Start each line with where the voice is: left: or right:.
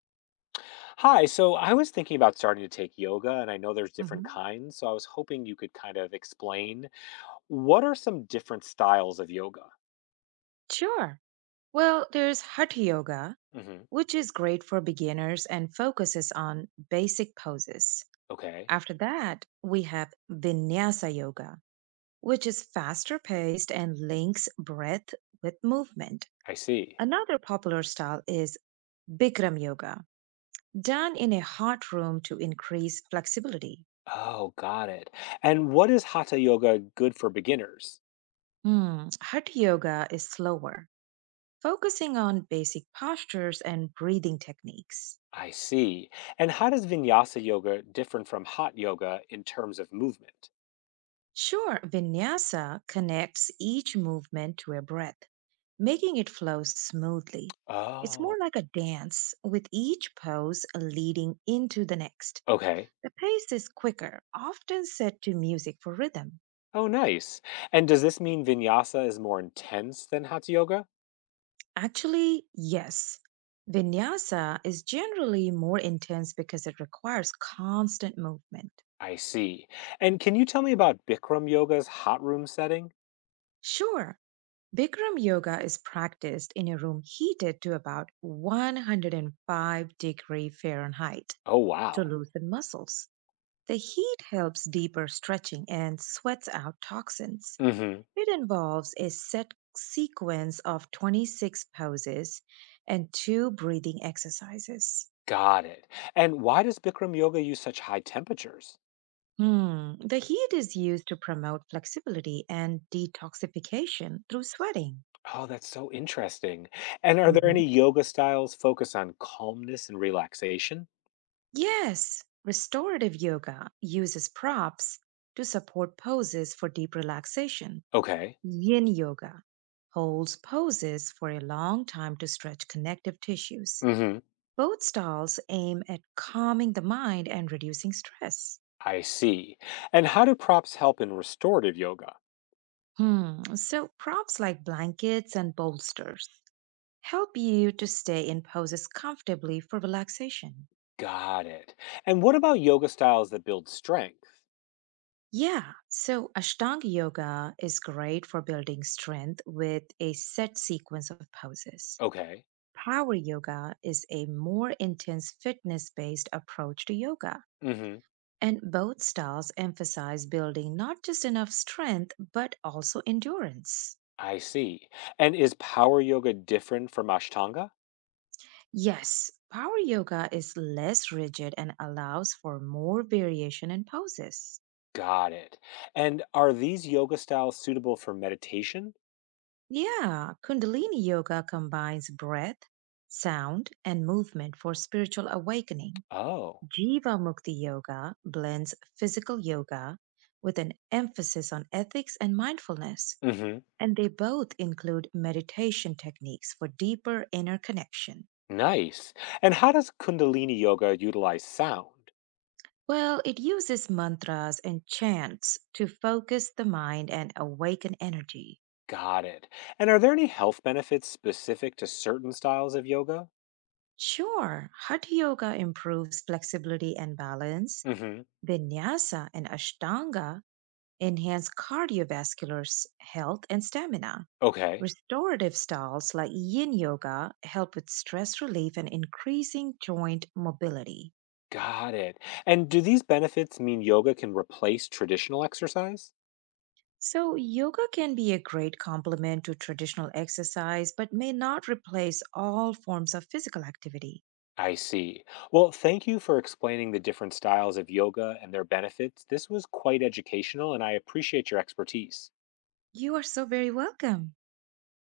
left: Hi, so I was thinking about starting to take yoga, and I know there's different
right: Mhm.
left: kinds. So I was hoping you could kind of explain, what are some different styles of yoga?
right: Sure. Well, there's Hatha Yoga,
left: Hmm.
right: which is great for beginners and focuses on basic poses.
left: Okay.
right: After that, we have Vinyasa Yoga, which is faster paced and links breath with movement.
left: I see.
right: Another popular style is Bikram Yoga, done in a hot room to increase flexibility.
left: Oh, got it. And what is hatha yoga good for beginners?
right: Hmm. Hatha Yoga is slower, focusing on basic postures and breathing techniques.
left: I see. And how does vinyasa yoga different from hot yoga in terms of movement?
right: Sure, vinyasa connects each movement to a breath, making it flow smoothly. It's
left: Oh,
right: more like a dance, with each pose leading into the next.
left: okay.
right: The pace is quicker, often set to music for rhythm.
left: Oh, nice. And does this mean vinyasa is more intense than hatha yoga?
right: Actually, yes. Vinyasa is generally more intense because it requires constant movement.
left: I see. And can you tell me about Bikram Yoga's hot room setting?
right: Sure, Bikram yoga is practiced in a room heated to about 105-degree Fahrenheit
left: Oh,
right: to
left: wow.
right: loosen muscles. The heat helps deeper stretching and sweats out toxins.
left: Mm-hmm.
right: It involves a set sequence of 26 poses and two breathing exercises.
left: Got it. And why does Bikram Yoga use such high temperatures?
right: Hmm. The heat is used to promote flexibility and detoxification through sweating.
left: Oh, that's so interesting. And are there
right: Mhm.
left: any yoga styles focused on calmness and relaxation?
right: Yes, restorative yoga uses props to support poses for deep relaxation.
left: Okay.
right: Yin yoga holds poses for a long time to stretch connective tissues.
left: Mm-hmm.
right: Both styles aim at calming the mind and reducing stress.
left: I see. And how do props help in restorative yoga?
right: So props like blankets and bolsters help you to stay in poses comfortably for relaxation.
left: Got it. And what about yoga styles that build strength?
right: Yeah, so Ashtanga yoga is great for building strength with a set sequence of poses.
left: Okay.
right: Power yoga is a more intense fitness based approach to yoga.
left: Mm-hmm.
right: And both styles emphasize building not just enough strength, but also endurance.
left: I see. And is power yoga different from Ashtanga?
right: Yes, power yoga is less rigid and allows for more variation in poses.
left: Got it. And are these yoga styles suitable for meditation?
right: Yeah, Kundalini yoga combines breath, sound, and movement for spiritual awakening.
left: Oh.
right: Jiva Mukti yoga blends physical yoga with an emphasis on ethics and mindfulness,
left: Mhm.
right: and they both include meditation techniques for deeper inner connection.
left: Nice. And how does Kundalini yoga utilize sound?
right: Well, it uses mantras and chants to focus the mind and awaken energy.
left: Got it. And are there any health benefits specific to certain styles of yoga?
right: Sure, Hatha Yoga improves flexibility and balance.
left: Mhm.
right: Vinyasa and Ashtanga enhance cardiovascular health and stamina.
left: Okay.
right: Restorative styles like Yin Yoga help with stress relief and increasing joint mobility.
left: Got it. And do these benefits mean yoga can replace traditional exercise?
right: So, yoga can be a great complement to traditional exercise, but may not replace all forms of physical activity.
left: I see. Well, thank you for explaining the different styles of yoga and their benefits. This was quite educational, and I appreciate your expertise.
right: You are so very welcome.